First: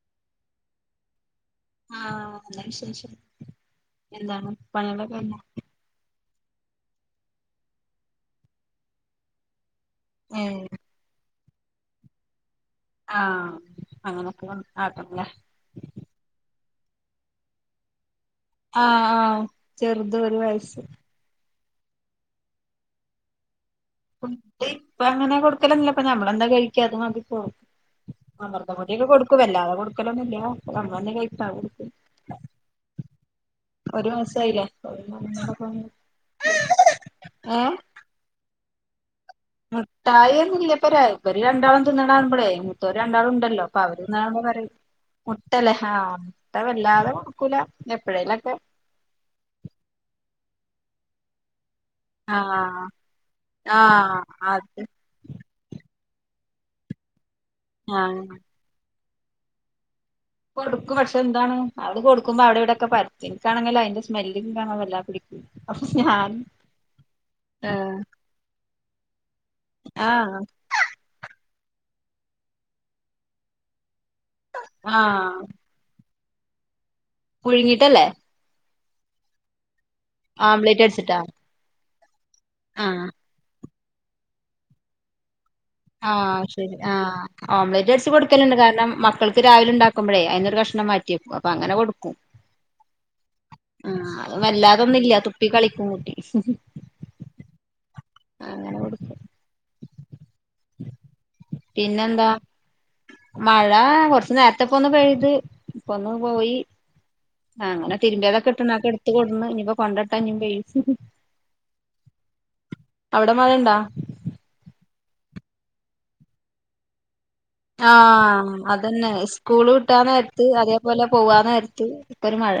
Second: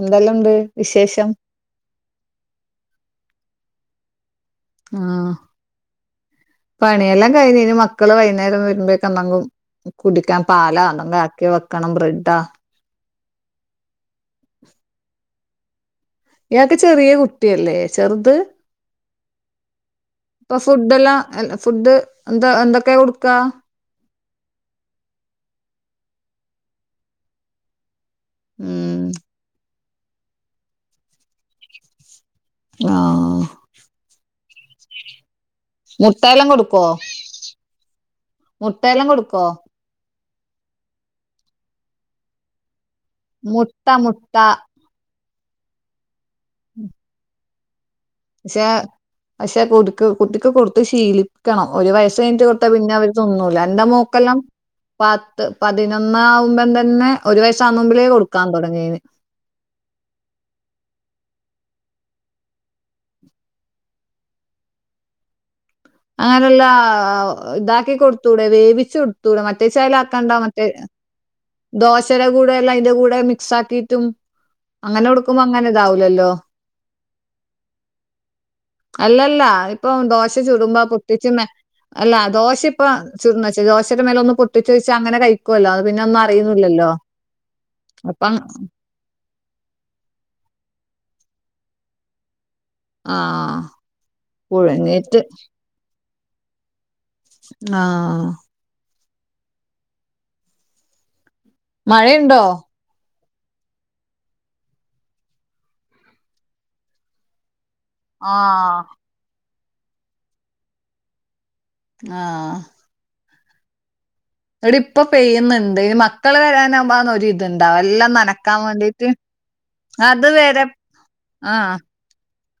എന്തെല്ലാം ഉണ്ട് വിശേഷം? ആഹ ശരി ശരി എന്താണ് പണികളൊക്കെ ആഹ് കയിഞ്ഞോ? പണിയെല്ലാം കഴിഞ്ഞന് മക്കള് വൈകുന്നേരം വരുമ്പോക്കെ നങ്ങും കുടിക്കാൻ ഏഹ് പാലാ അന്നുംങ്കും ആക്കി വെക്കണം ബ്രെഡാ ആഹ അങ്ങനൊക്കെ ആക്കണല്ല യാക്ക് ചെറിയ കുട്ടിയല്ലേ ചെറു ആഹ് ആഹ് ചെറുത് ഒരു വയസ്സ് ഫുഡ് എല്ലാം ഫുഡ് എന്താ എന്തൊക്കെയ കൊടുക്കാ? ഇപ്പ അങ്ങനെ കൊടുക്കലന്നല്ലോ ഇപ്പ നഞമ്മളെന്താ കഴിക്കാത മതിടപ്പോ ഉം അമ്മർതപൊടിയൊക്കെ കൊടുക്കും വല്ലാതെ കൊടുക്കലൊന്നുല്ല അപ്പ അങ്ങന്നെ കട്ടാ കൊടുക്ക ആഹ ഒരു മാസായില്ലേ മുട്ടയെല്ലാം കൊടുക്കോ ഏഹ് മുട്ടയെല്ലാം കൊടുക്കോ? ട്ടായന്നില്ല ഇപ്പ ഇര് രണ്ടാളും തിന്ന് ണ കാണുമ്പളേ മൂത്തേര്ണ്ടാൾ ഉണ്ടല്ലോ അപ്പൊ മുട്ട മുട്ട അവരന്ന പറയും മുട്ടല്ലേ ആഹ് മുട്ട വല്ലാതെ കൊടുക്കൂല എപ്പഴേലൊക്കെ പക്ഷെ പക്ഷെ കൊതുക്ക് കുട്ടിക്ക് കൊടുത്ത് ശീലക്കണം ഒരു വയസ് കഴിഞ്ഞട്ട് കൊടുത്ത ആഹ് പിന്നെ അവര് തിന്നൂല്ല എന്റെ ആഹ് മോക്കെല്ലാം അത് പത്ത് പതി ഒന്നാവകുമ്പം തന്നെ ഒരു വയസാ ആകന്നുമ്പഴേ ആഹ് കൊടുക്കാൻ തുടങ്ങിയന് കൊടുക്കും പക്ഷെ എന്താണ് അത് കൊടുക്കുമ്പോ അവിടെ ഇവിടെൊക്കെ പരത്തിനിക്കാണെങ്കിലോ അതിന്റെ സ്മെല്ല കാണ വല്ലാ പിടിക്കും അങ്ങനെല്ലാ ഇതാക്കി ഏഹ് കൊടുത്തൂടെ വേവിച്ചു കൊടു തൂടടെ മറ്റേ ചാൽ ആാക്കണ്ടോ ആഹ് മറ്റേ ദോശയുടെ കൂടെ എല്ലാം ഇന്റെ കൂടെ മിക്സ് ആക്കിട്ടും അങ്ങനെ ആഹ് കൊടുക്കുമ്പോ അങ്ങനെ ഇതാവുലല്ലോ? പുഴുങ്ങിട്ടല്ലേ? അല്ലല്ല ഇപ്പൊ ദോശ ചുടുമ്പോ ഓംലെറ്റ് അടിച്ചിട്ടാ പൊട്ടിച്ച അല്ല ദോശ ഇപ്പ ആഹ് ചുടന്ന ദോശ ടെര മേല ഒന്ന പൊട്ടിച്ച വെച്ചാ അങ്ങെ കഴിക്കുമോ അത് പിന്നെ ആഹ ശരി അറിയുന്നില്ലല്ലോ ആ ഓംലറ്റ്സ് അപ്പൊ അങ്- കൊടുക്കലുണ്ട് കാരണം മക്കൾക്ക് രാവിലെ ഉണ്ടാക്കുമ്പോഴേ അയിൊരു കഷണം മാറ്റിയെക്കും അപ്പ അങ്ങനെ കൊടുക്കും ആ അ വല്ലാതൊന്നും തില്ല പുഴുങ്ങിയിട്ട് തുപ്പി കളിക്കും കൂട്ടി ഹും ആഹ ഉ [inaudible] മഴയുണ്ടോ? മഴ കൊറച്ച നേരത്തെപ്പ ഒന്ന് പെയത് ഇപ്പൊന്ന് പോയി ആ അങ്ങനെ തിരുമ്പ ആ തക്കെിട്ടണക്കെ എടുത്ത കൊടുന്ന് ഇനിപ്പ കൊണ്ടട്ടാ ഇപ്പോഞ്ഞു പെയ്യ ആഹ അവിടെ മഴണ്ടാ? ഇവിട ഇപ്പൊ പെയ്യുന്നുണ്ട് ഇനി മക്കള് വരാനാവ്മ്പ ഒര് ഇത് ആഹ അതന്നെ സ്കൂള് വിട്ടാൻ അത് നേരത്ത് വരെ അതേപോലെ പോവാ ആ നേരത്ത് ഒരുമഴ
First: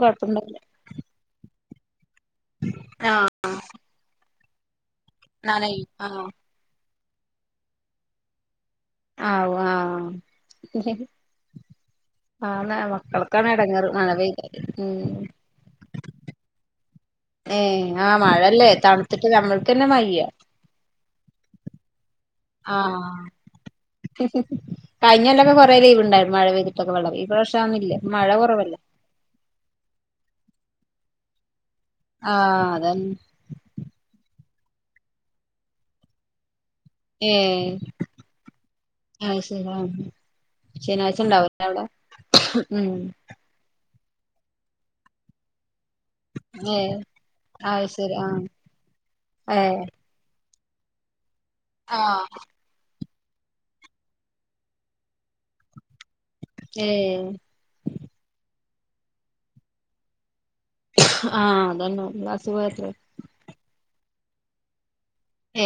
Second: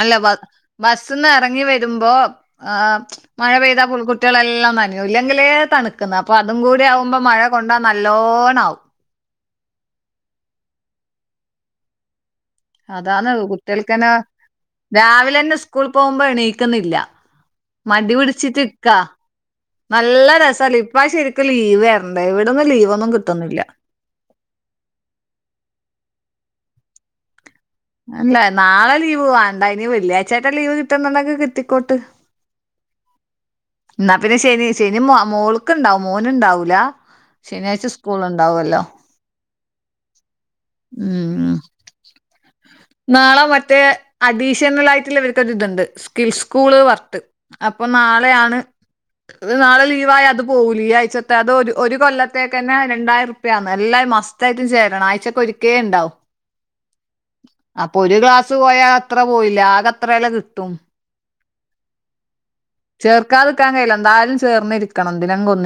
അല്ല ബ ബ സ്ന്ന് എറങ്ങി വ ആഹ് മ്പോമഴ പെയ്ത കുട്ടികൾെല്ലാം ന്നന ഇല്ലെങ്കിലേ നനയും തണുക്കുന്നത് ആഹ് അപ്പൊ അതും കൂടി ആകുമ്പോ മഴ കൊണ്ടാ നല്ലോണം ആവും ആവും ആഹ അതാണ് കുട്ടികൾക്ക്ന്നെ പെയ്താല് ഉം രാവിലെ ന്നെ സ്കൂൾ പോകുമ്പോ എണീക്കുന്നില്ല ഏഹ് മടി ആഹ് പിടിച്ചിട്ട മഴല്ലേ ഇക്കാ തണുത്തിട്ട് നമ്മൾക്കന്നെ വയ്യ നല്ല രസല്ല ഇപ്പറാവശ്യം ആ ശരിക്കും ലീവയിരണ ഇവിടന്നും ലീവൊന്നും കിട്ടുന്നില ഹേ ഹി കഴിഞ്ഞല്ലൊക്കെ കൊറെേ ലീവ് ഉണ്ടായി മഴ പെയ്തിട്ടൊക്കെ ഈ പ്രാവശ്യം അതൊന്നുല്ല മഴ അല്ല കുറവല്ലേ നാളെ ലീവ് വാണ്ടാ, ഇനി വെള്ളിയാഴ്ചായിട്ടാ ലീവ് കിട്ടുന്നന്നൊക്കെ കിട്ടി ആഹ അതന്നെ എന്നാ പിന്നെ ശനി, ശനി മോളക്ക് ഉണ്ടാവു മോന് ഉണ്ടാവൂല ഏഹ് ശനിയാഴ്ച സ്കൂള ഉണ്ടാവല്ലോ [unintelligible] ഉം ഉണ്ടാവുല്ലേ അവിടെ ഉം നാളെ മറ്റേ അഡീഷണൽ ആയിട്ടുള്ളവർക്കത് ഇതുണ്ട് സ്കിൽ സ്കൂള് ഏഹ് വർട്ട് അപ്പൊ അത് ശരി ആഹ് നാളെയാണ്, ഏഹ് നാളെ ലീവായി അത് പോല ഈ ആഴ്ച്ചത്തെ അത് ഒരു ആഹ് കൊല്ലത്തേക്ക് തന്നെ രണ്ടായിരം എല്ലാരും മസ്തായിട്ടും ചേരണം ആഴ്ച്ചൊക്കെ ഒരിക്കേ ഉണ്ടാവു ഏ അപ്പൊ ഒരു ഗ്ലാസ് പോയാൽ അത്ര പോയില്ലെ, ആകെ അത്ര വല്ല കി ആഹ് അതന്നെ ഒന്നാം ക്ലാസ് പോയത്രേ ചേർക്കാതിക്കാൻ കഴിയില്ല എന്തായാലും ചേർന്നിരിക്ക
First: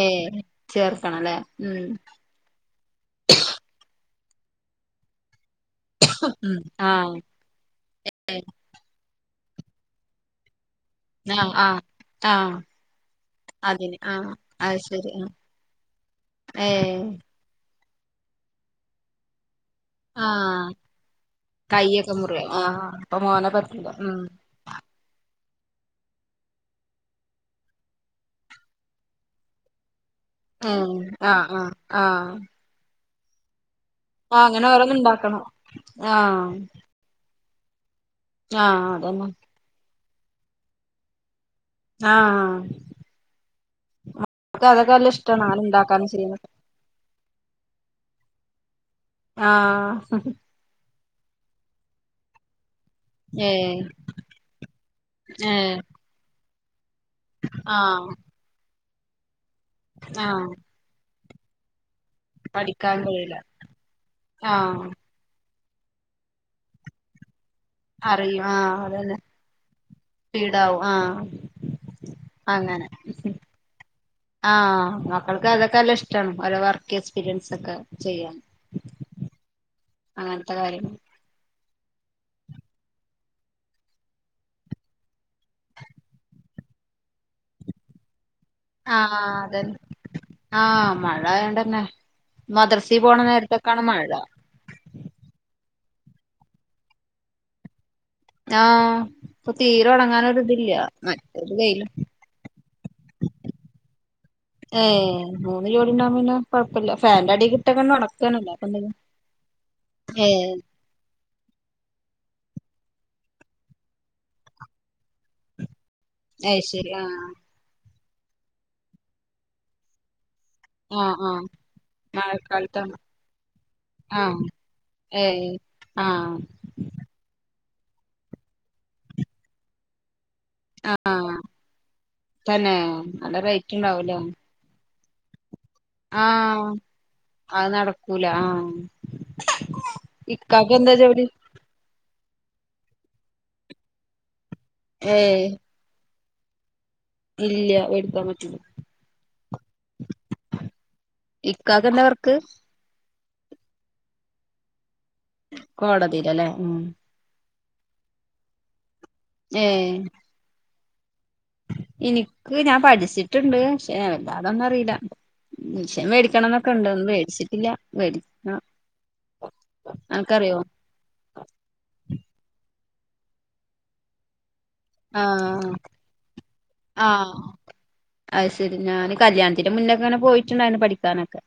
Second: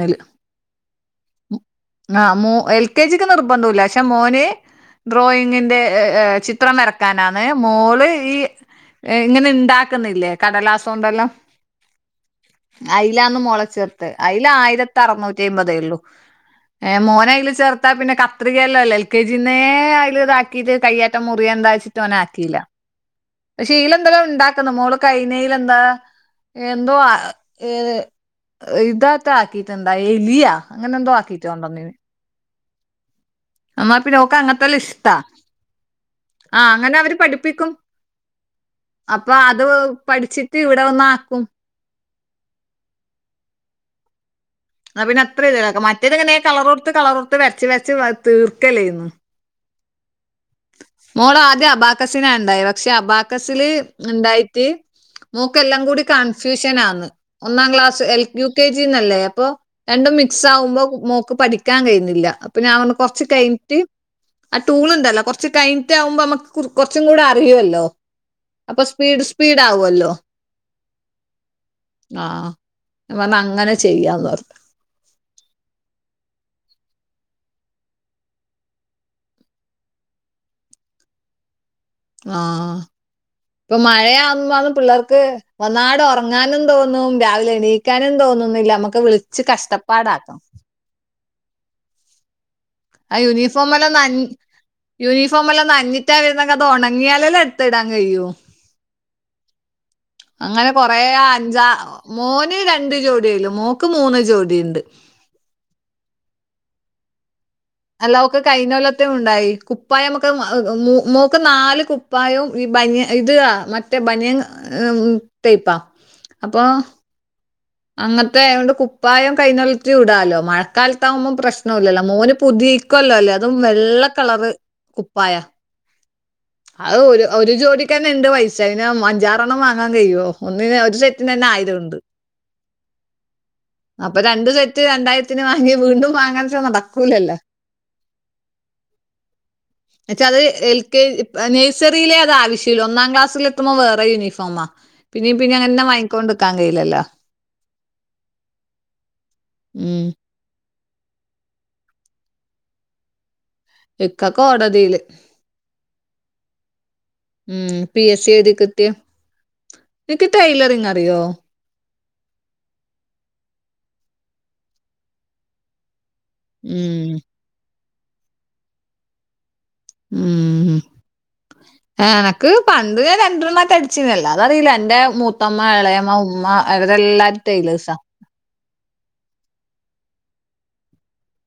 ഏ ചേർക്കണല്ലേ ഉം അ മൂ എൽകാജിക് നിർബന്ധല്യ പക്ഷെ, മോൻക എ, ഡ്രോയിങ്ങിന്റെ ഉം ചിത്രം ആഹ് വരയ്ക്കാനാണേ, മോള് ഈ യേ ഇങ്ങനെ ഉണ്ടാക്കുന്നില്ലേ? കടലാസ് ആഹ ആഹ, അയിലാന്ന് മോളെ ചേർതേത്, ആഹ് അയില് അത് ആയിരത്തി ശരി ആഹ് അറനൂറ്റി അമ്പതേ ഉള്ളു ഏ, മോന അൽ ചേർത്താ പിന്നെ കത്രികയല്ലല്ലേ എൽ കെ വേ അതിൽ ആഹ് ഇതാക്കീട്ട് കയ്യാറ്റം മുറിയ എന്താ വെച്ചിട്ട് കയ്യൊക്കെ അവന മുറിയോ ആക്കിയില്ല. ആഹ് അപ്പൊ മോനെ പക്ഷെ പറ്റില്ല ഇലന്ത ഉം ഉണ്ട ആ മോൾക്കയി പിന്ന എന്താ? എന്തോ ഇതത്ത ആക്കിട്ടുണ്ടായി ലിയ, ഉം അങ്ങനെ എന്തോ ആഹ് ആഹ് ആക്കീട്ടോണ്ടോന്നീന് ആഹ് അന്ന പിന്ന ഓൾക്ക ആഹ് അങ്ങനെ ഓരോന്ന് അങ്ങനത്തെലീഷ്ട ഇണ്ടാക്കണം ആഹ് ആഹ, അങ്ങനെ അവര് പഠിപ്പ പിക്കും ആഹ് അതന്നെ അപ്പൊ അത് പഠിച്ചിട്ട് ഇവിടെ ഒന്ന ആക്കും ആഹ അ പിന്നെ അത്ര ഇതിലക, മറ്റേത്ങ്ങനെ ചെയ്യാനൊക്കെ കളർ കൊടുത്ത് കളർ കൊടുത്ത് വരച്ച് വരച്ച് തീർക്കല്ലെ ചെയ്യന്ന് ആഹ മോള ആദ്യം അബാക്കസിന ഉണ്ടായെ പക്ഷെ ഏ അബാക്കസില് ഉണ്ടായിട്ട്, ഏ മോക്ക്ല്ലാം കൂടി കൺഫ്യൂഷൻ ആന്ന് ഒന്നാം ക്ലാസ്സ് ആഹ് എൽ യു കെ ജിന്നല്ലേ അപ്പൊ രണ്ടും മിക്സ് ആഹ് ആകുമ്പോ? മോ പഠിക്കാൻ കഴിയുന്നില്ല അപ്പ ഞാനൊന്ന് പഠിക്കാൻ കൊർച് കഴിയില്ല കഴിഞ്ഞിട്ട് ആ ആഹ് ടൂൾ ഉണ്ടല്ലോ, കൊർ ചകഴിഞ്ഞിട്ടാവുമ്പോ നമുക്ക് കൊറച്ചുകൂടെ അല്ലോ? അറിയും അപ്പ ആഹ് അതന്നെ സ്പീഡ സ്പീഡ ആകല്ലോ? സ്പീഡാവും ആഹ് ആഹ്, അങ്ങനെ വന്ന് അങ്ങനെ ചെയ്യാന്ന് പറഞ്ഞ ആഹ് മക്കൾക്ക് അതൊക്കെല്ലഷ്ടമാണ് ഓരോ വർക്ക് എക്സ്പീരിയൻസ് ഒക്കെ ചെയ്യാൻ അങ്ങനത്തെ കാര്യങ്ങ ആഹ, ഇപ്പൊ മഴയാവുമന്ന് പിള്ളർക്ക് വന്നാട് ഉറങ്ങാനും തോന്നും, രാവിലെ എണീക്കാനും തോന്നും നമ്മക്ക് ആഹ് വിളിച്ചച്ച് കഷ്ടപ്പാടാക്കും ഇണ്ടായൊണ്ടെന്നേ, ആ യൂണിഫോം എല്ലാം നഞ്ഞി, യൂണിഫോം എല്ലാം നഞ്ഞ്ഞി ര അത് ഉണങ്ങിയാലല്ലാം എട്ത്ത്ടാൻ ആഹ ഇപ്പൊ തീരെ ഉടങ്ങാനൊ അങ്ങനെ ഇതില്യ, കൊറേ മറ്റത് അഞ്ചാ വെയിലും, മോന് രണ്ട് ജോഡിയുള്ളു മോക്ക് മൂന്ന് ജോഡിയുണ്ട് ഏ മൂന്ന് ജോടി ഉണ്ടാൻ പിന്നെ കൊഴപ്പില്ല, ഫാൻന്റെ അടീക് അല്ല ഒക്കെ കൈനോലത്തെയ ഉണ്ടായി, കുപ്പായ നമുക്ക് ഏഹ് മോൾക് ക്ക് നാല് കൂ പ്പായവും ഈ ബനിയ ഇത മറ്റേ ബനിയ ടൈപ്പാ അ്, അപ്പൊ ശരി ആഹ അങ്ങനത്തെ അത കൊണ്ട് കുപ്പായം കൈനള്ളത്തി വിടാലോ ആഹ് മഴക്കാലത്താകുമ്പോം ആഹ് പ്രശ്ന ഇല്ലല്ലോ മോന് മഴക്കാലത്താണ് പുതിക്കുവല്ലോ അല്ലേ അതും വെള്ള കളറ് കുപ്പായ ഏയ് ആഹ അത് ഒരു ഒരു ജോലി ന്നെ ഉണ്ട് പൈസ അന് അഞ്ചാറെ എണ്ണം വാങ്ങാൻ കഴിയുവോ ഒന്ന ഒരു സെറ്റിന് തന്നെ ആയിരം ഉണ്ട് ഏ നല്ല റേറ്റ് ഉണ്ടാവൂലോ സെറ്റ് രണ്ടായിരത്തിന് വാങ്ങി വീണ്ടും വാങ്ങാന്നുച്ച നടക്കൂലല്ലോ അത് നടക്കൂല ആഹ് അച്ച അത് ഇക്കാക്ക് എൽ എന്താ കെ ജോലി നേഴ്സറിയിലെ അത ആവശ്യ ഒന്നാം ക്ലാസിൽ എത്തുമ്പോ വേറെ യൂണിഫോമാ പിന്നെ ഏഹ് പിന്നെങ്തന്ന വാങ്ങിക്കൊണ്ട് ക്കാൻ കഴയില്ലോ ഇല്ല എടുക്കാൻ പറ്റുല്ല ഉം ഇക്കാക്ക് ന്താ വർക്ക് ഇക്ക കോടതിയില് കോടതിയിലല്ലേ ഉം ഉം പി എസ് സി എഴുതി കിട്ടി ഏഹ് ന്നിക്ക് ടെയിലറിങ് അറിയോ എനിക്ക് ഞാൻ പഠിച്ചിട്ടുണ്ട് പക്ഷെ വല്ലാതൊന്നും അറിയില്ല മിഷൻ വേടി ടിക്കണംന്നൊക്കെ ഇണ്ട ഉം. ഒന്ന് മേടിച്ചിട്ടില്ല വെടികുണം ഉം എനക്ക് പണ്ട് രണ്ടെരണ്ണം ട്ടെ അടിച്ചുന്നല്ലോഅതറിലേ എന്റെ മൂത്തമ്മ ഇളയമ്മ ഉമ്മ ആഹ അവരെല്ലാരും ടൈലേഴ്സാ. അത് ശരി ഞാന് കല്യാണത്തിന്റെ മുന്നേങ്ങനെ പോയി ഇച്ച്ണ്ടായിരുന്നു പഠിക്കാനൊക്കെ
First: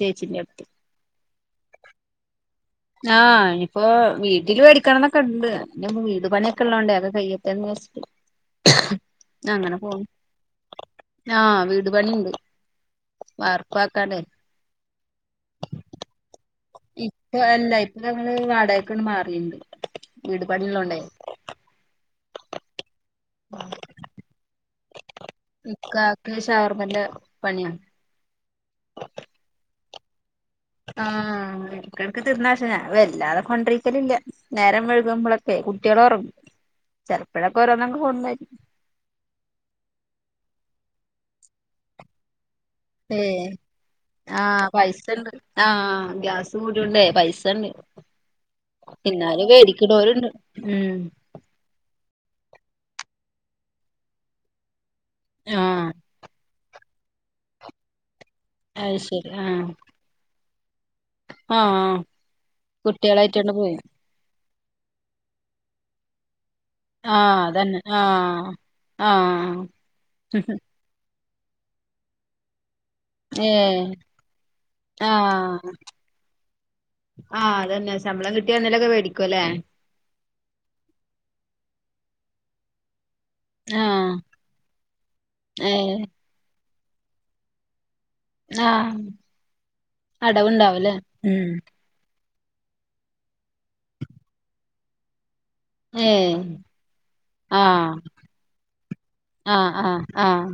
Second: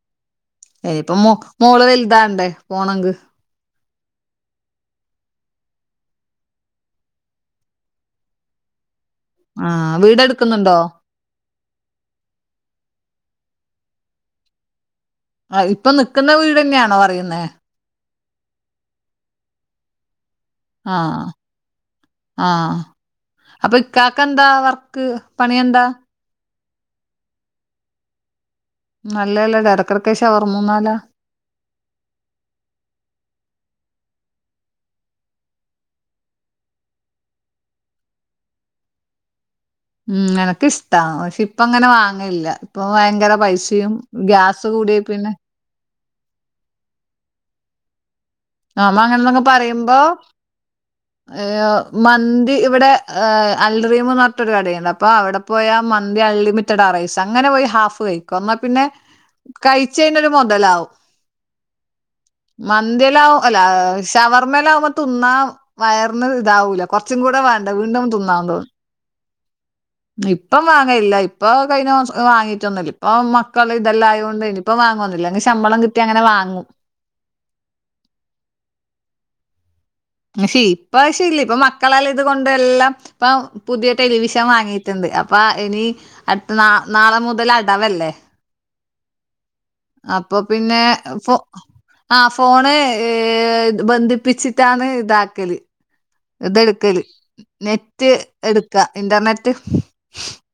ചേച്ചിന്റെ എനിയിപ്പോ മോ മോള് വലുതാണ്ടേ പോണെങ്ക് ആഹ ഇപ്പൊ വീട്ടില് വേടിക്കണംന്നൊക്കെ ഉണ്ട് അയിനുമ്പ് വീട് പണിക്കെള്ളോണ്ടേ അതെ കഴിയട്ടന്ന് വിചാരിച്ചിട്ട് അങ്ങനെ ആഹ് പോണ് വീടെടുക്കുന്നുണ്ടോ ആ വീട് പണിയുണ്ട് മർക്കാക്കാണ് ആ ഇപ്പൊ നിിക്കുന്ന വീട്ന്നെയാണോ ഇപ്പൊ പറയുന്നേ അല്ല ഇപ്പൊ ഞങ്ങള് വാടകക്ക്ണ്ട് മാറിയണ്ട് വീട്പാണിള്ളോണ്ടേ ആഹ അപ്പൊ ഇ കാക്ക എന്താ വർക്ക് പണിയെന്താ നോർമല് പണിആണ് നല്ലല്ലേ എടക്കടക്ക് ആഎടക്ക് എടക്ക് തീർന്നാശം ഞാൻ വല്ലാതെ കൊണ്ടിരിക്കലില്ല നേരം വെഴുകുമ്പോളൊക്കെ കുട്ടെള് ഉറങ്ങും ചെലപ്പയൊക്കെ ഓരോന്നക്ക കോടുന്നയിും ഉം എനക്ക് ഇഷ്ട പക്ഷെ ഇപ്പ അങ്ങനെ വാങ്ങല്ല ഇപ്പൊ ഭയങ്കര ഏഹ് പൈസയും ഗ്യാസ് ആഹ് കൂടി പൈസ ഉണ്ട് പിന്നെ ആഹ് ഗ്യാസ് കൂടിണ്ടേ പൈസന്ന ആമ്മ അങ്ങനെന്നൊക്ക പറയുമ്പോ ഉം മന്തി ഇവിടെ ആാാ അൽറീമന്നട്ടരു കടയുണ്ട് അപ്പോൊ അവിടെ പോയ ആഹ് മന്തി അൾ ലിമിറ്റ് ത്തട റൈസ് അങ്ങനെ പോയി ഹാഫ് കഴിക്കും എന്നാ പിന്നെ അത് കഴിചെന്നൊരു മോതലാകും ആഹ മന്തിയെല്ലാവും കുട്ടികളായിറ്റ് അല്ല ഷവർമേല ആകുമ്പോ തിുന്നാ വയറിന് ഇതാവൂല കുറച്ചും കൂടെ ആഹ് വേണ്ട അതന്നെ വീണ്ടും ആഹ് തിന്നാതോ ആഹ് ഇപ്പം വാങ്ങല്ല ഇപ്പൊ കഴിഞ്ഞ വാങ്ങീട്ടൊന്നല്ല ഇപ്പൊ മക്കൾ ഏഹ് ഇതല്ലാം ആയത കൊണ്ട് ഇനിയിപ്പൊ വാങ്ങുവൊ ന്നില്ലഅങ്ങ് ആഹ് ശമ്പളം കിട്ടി അങ്ങനെ വാങ്ങും ആഹ് അതന്നെ ശമ്പളം കിട്ടിയാഎന്തോലൊക്കെ വേടിക്കുംല്ലേ നഷി ഇപ്പ ശി ഇല്ല ഇപ്പ മക്കളല്ല ഇത് കൊണ്ട് എല്ലാം ഇപ്പം പുതിയ ആഹ് ടെലിവിഷൻ വാങ്ങിയിട്ടുണ്ട് അപ്പ ഇനി ഏഹ് അടുത്ത നാ നാളെ മുതൽ അടവല്ലേ ആഹ് അപ്പൊ പിന്നെ അടവുണ്ടാവുല്ലേ ഫോ ഉം ആ ഫോണ് ഏ ബന്ധിപ്പിച്ചിട്ടാണ് ഇതാക്കല് ഏഹ് ഇതെടുക്കല് ആഹ് നെറ്റ് എടുക്കാ ഇന്റർനെറ്റ് ആഹ് ആഹ് ആഹ്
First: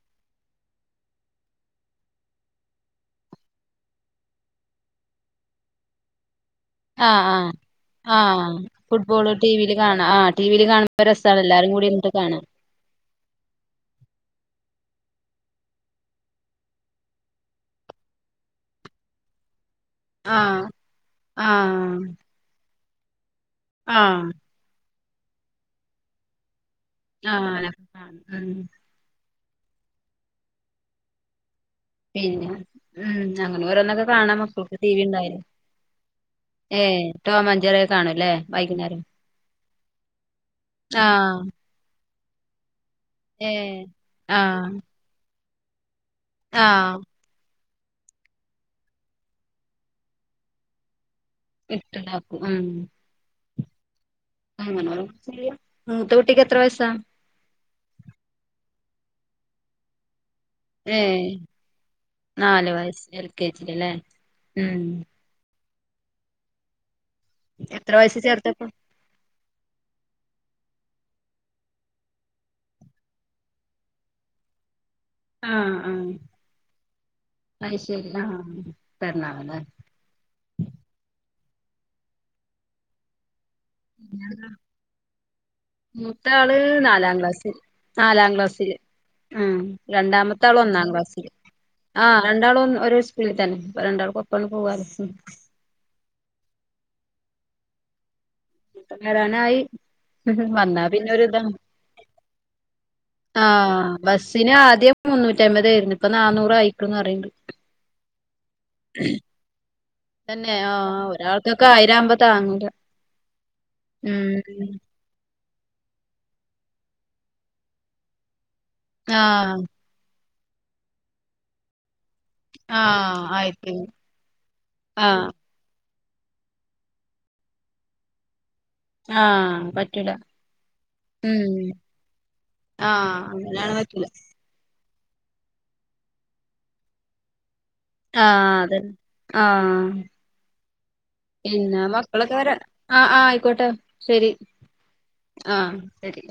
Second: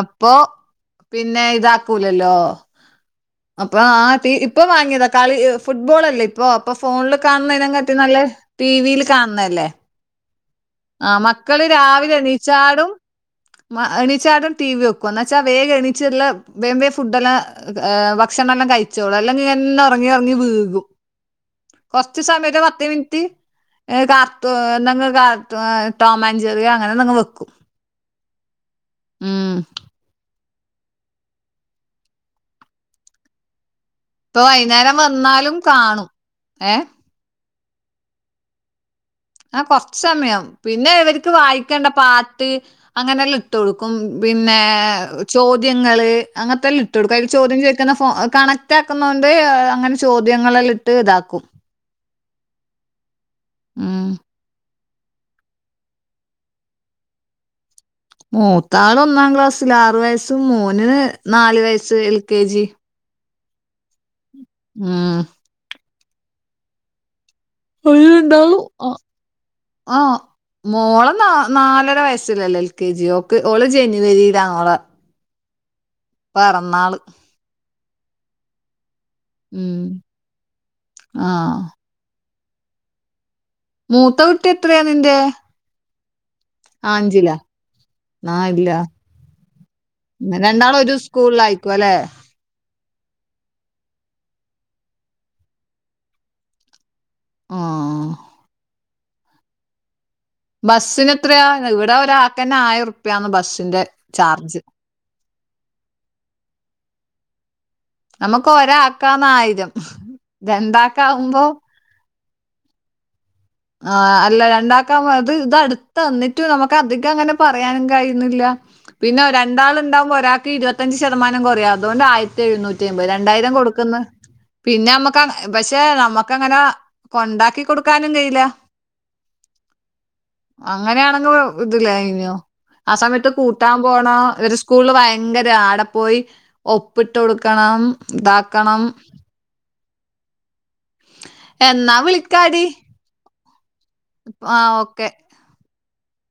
അപ്പൊ പിന്നെ ഇതാക്കൂലല്ലോ അപ്പൊ ആ തീ ഇപ്പൊ വാങ്ങിയതാ കളി ഫുട്ബോൾ അല്ലേ അപ്പൊ അപ്പ ഫോണില് ആഹ് ആഹ് കാണുന്നതിനതിനെകട്ടി നല്ല ആഹ് ടി വിൽ ഫുട്ബോള് കാണുന്നല്ലേ ടിവില് കാണാ ആഹ് ടിവില് കാണുമ്പോ ആ രസാണ് മക്കള് എല്ലാരും കൂടി ഇരുന്നിട്ട് രാവിലെ കാണാ എണീച്ചാടും എണിച്ചാട ടിവി വക്കോ എന്ന് വച്ചാ വേഗന്നീച്ച്എല്ലാം വേ വേമ് ഫുഡ്‌ എല്ലാം ഭക്ഷണം എല്ലാം കഴിച്ചോളൂ അല്ലങ്കിൽ എല്ലാം ഇറങ്ങി ഇറങ്ങി ആഹ് വീകും ആഹ് കൊറച്ച് സമയകളാ ിന ആഹ് കാന്ത ോറ ടോം ആന്റ് ജെറി അങ്ങനെ എന്തെങ്കിലും ആഹ ഉ ഉഹ പിന്നെ ഉ അങ്ങനെ വരന്ന കാണാൻ ഇപ്പൊ മക്കൾക്ക് ടി വൈകുന്നേരം വി ഉണ്ടായി വന്നാലും കാണും ഏഹ് ഏ ോ ചറ കാണുംല്ലേ വൈകുന്നേരം ആ കൊറച്ച് സമയം പിന്നെ ഇവർക്ക് ആഹ് വായിക്കേണ്ട പാട്ട് അങ്ങനെല്ലാം ഏ ഇട്ടൊടുക്കും പിന്നെ ആഹ് ചോദ്യങ്ങള് അങ്ങനത്തെ എല്ലാം ഇട്ട ആഹ് കൊടുക്കും അതില് ചോദ്യം ചോ ുന്ന ഫോ കണക്റ്റ് ആാക്കുന്നണ്ട് അങ്ങനെ ചോദ്യങ്ങളല്ല ഇട്ട് ഇതാക്കും ഇട്ടലാക്കും ആഹ ഉം നോ മൂത്ത കുട്ടിക്ക് എത്ര വയസാ മൂത്താൾ ഒന്നാം ക്ലാസ്സിൽ ആറു വയസ് മൂന് ഏ നാല് വയസ്സ് എൽ കെ ജി കേട്ടരിക്കല്ലേ [unintelligible] ആഹ എത്ര വയസല ചേർത്തപ്പ ആഹ മോളെ ന നാലര വയസ്സിലല്ലോ എൽ കെ ജിയോക്ക്െ ഓള് ജനുവരില മോളെ ആഹ പിറന്നാള് അത് ശരി ആ ഉം ആഹ മൂത്തകുട്ടി എത്രയാ നിന്റെ മൂത്ത ആള് നാലാം അഞ്ചിലാ ക്ലാസ്സില് നാലാം ആ ഇല്ല ക്ലാസ്സില് ഉം രണ്ടാമത്ത ആൾ രണ്ടാളും ഒന്നാം ഒരു ക്ലാസ്സില് സ്കൂളിലായിരിക്കും അല്ലെ ആ രണ്ടാള ഒരു സ്കള തന്നെ ഇപ്പ രണ്ടാൾക്ക് ഒപ്പന്ന പോവാ ആഹ ഇപ്പ നേരാന ആയി ഉ വന്നാ ബസ്സിന് പിന്നെത എത്രയാ ഇവിടെ ഒരാൾക്കന്നെ ആയിരം ഉറുപ്പ്യാന്ന് ആ ബസ്സിന്റെ ബസിനന് ചാർജ് ആദ്യം നുറ്റമ്പതായിരുന്നു ഇപ്പൊ നാനൂറ് അയക്കുംന്ന് പറണ്ട് നമുക്ക് ഒരാൾക്കാന്ന് ആയിരം തന്നെ ആഹ രണ്ടാക്കാവുമ്പോ ഒരാൾക്കൊക്കെ ആയിരം ആവുമ്പത്താങ്ങൂല ആ അല്ല രണ്ടാക്കാ അത് ഇത് അടുത്ത് തന്നിട്ടും നമുക്ക് അധികം അങ്ങനെ പറയാനും കഴിയുന്നില്ല പിന്നെ ആഹ് രണ്ടാൾ ഉണ്ടാവകുമ്പോ ഒരാക്ക് ഇരുപത്തഞ്ച് ശതമാനം പോരെ അതുകൊണ്ട് ആ എഴുന്നൂറ്റി അമ്പത് ആഹ് രണ്ടായിരം ആയിരത്തിന് കൊടുക്കന്ന് പിന്നെ നമ്മുക്ക് ആഹ് പക്ഷെ നമുക്ക അങ്ങനെ കൊണ്ടാക്കി കൊടുക്കാനും കഴയില്ല ആഹ പറ്റൂല അങ്ങനെയാണെങ്കിൽ ഉം ഇതില്ല ഇനോ ആ ആഹ് സമയത്ത് അങ്ങനെയാണ് കൂട്ടാൻ പറ്റൂല പോണ ഇവര് സ്കൂള് ഭയങ്കര ആടെ പോയി ഒപ്പിട്ട് കൊടുക്കണം ആഹ് ഇതാക്കണം അതന്നെ എന്നാ മക്കളൊക്കെ ആ ആ ആയിക്കോട്ടെ ശരി ആ ഓക്കെ ആഹ ശരി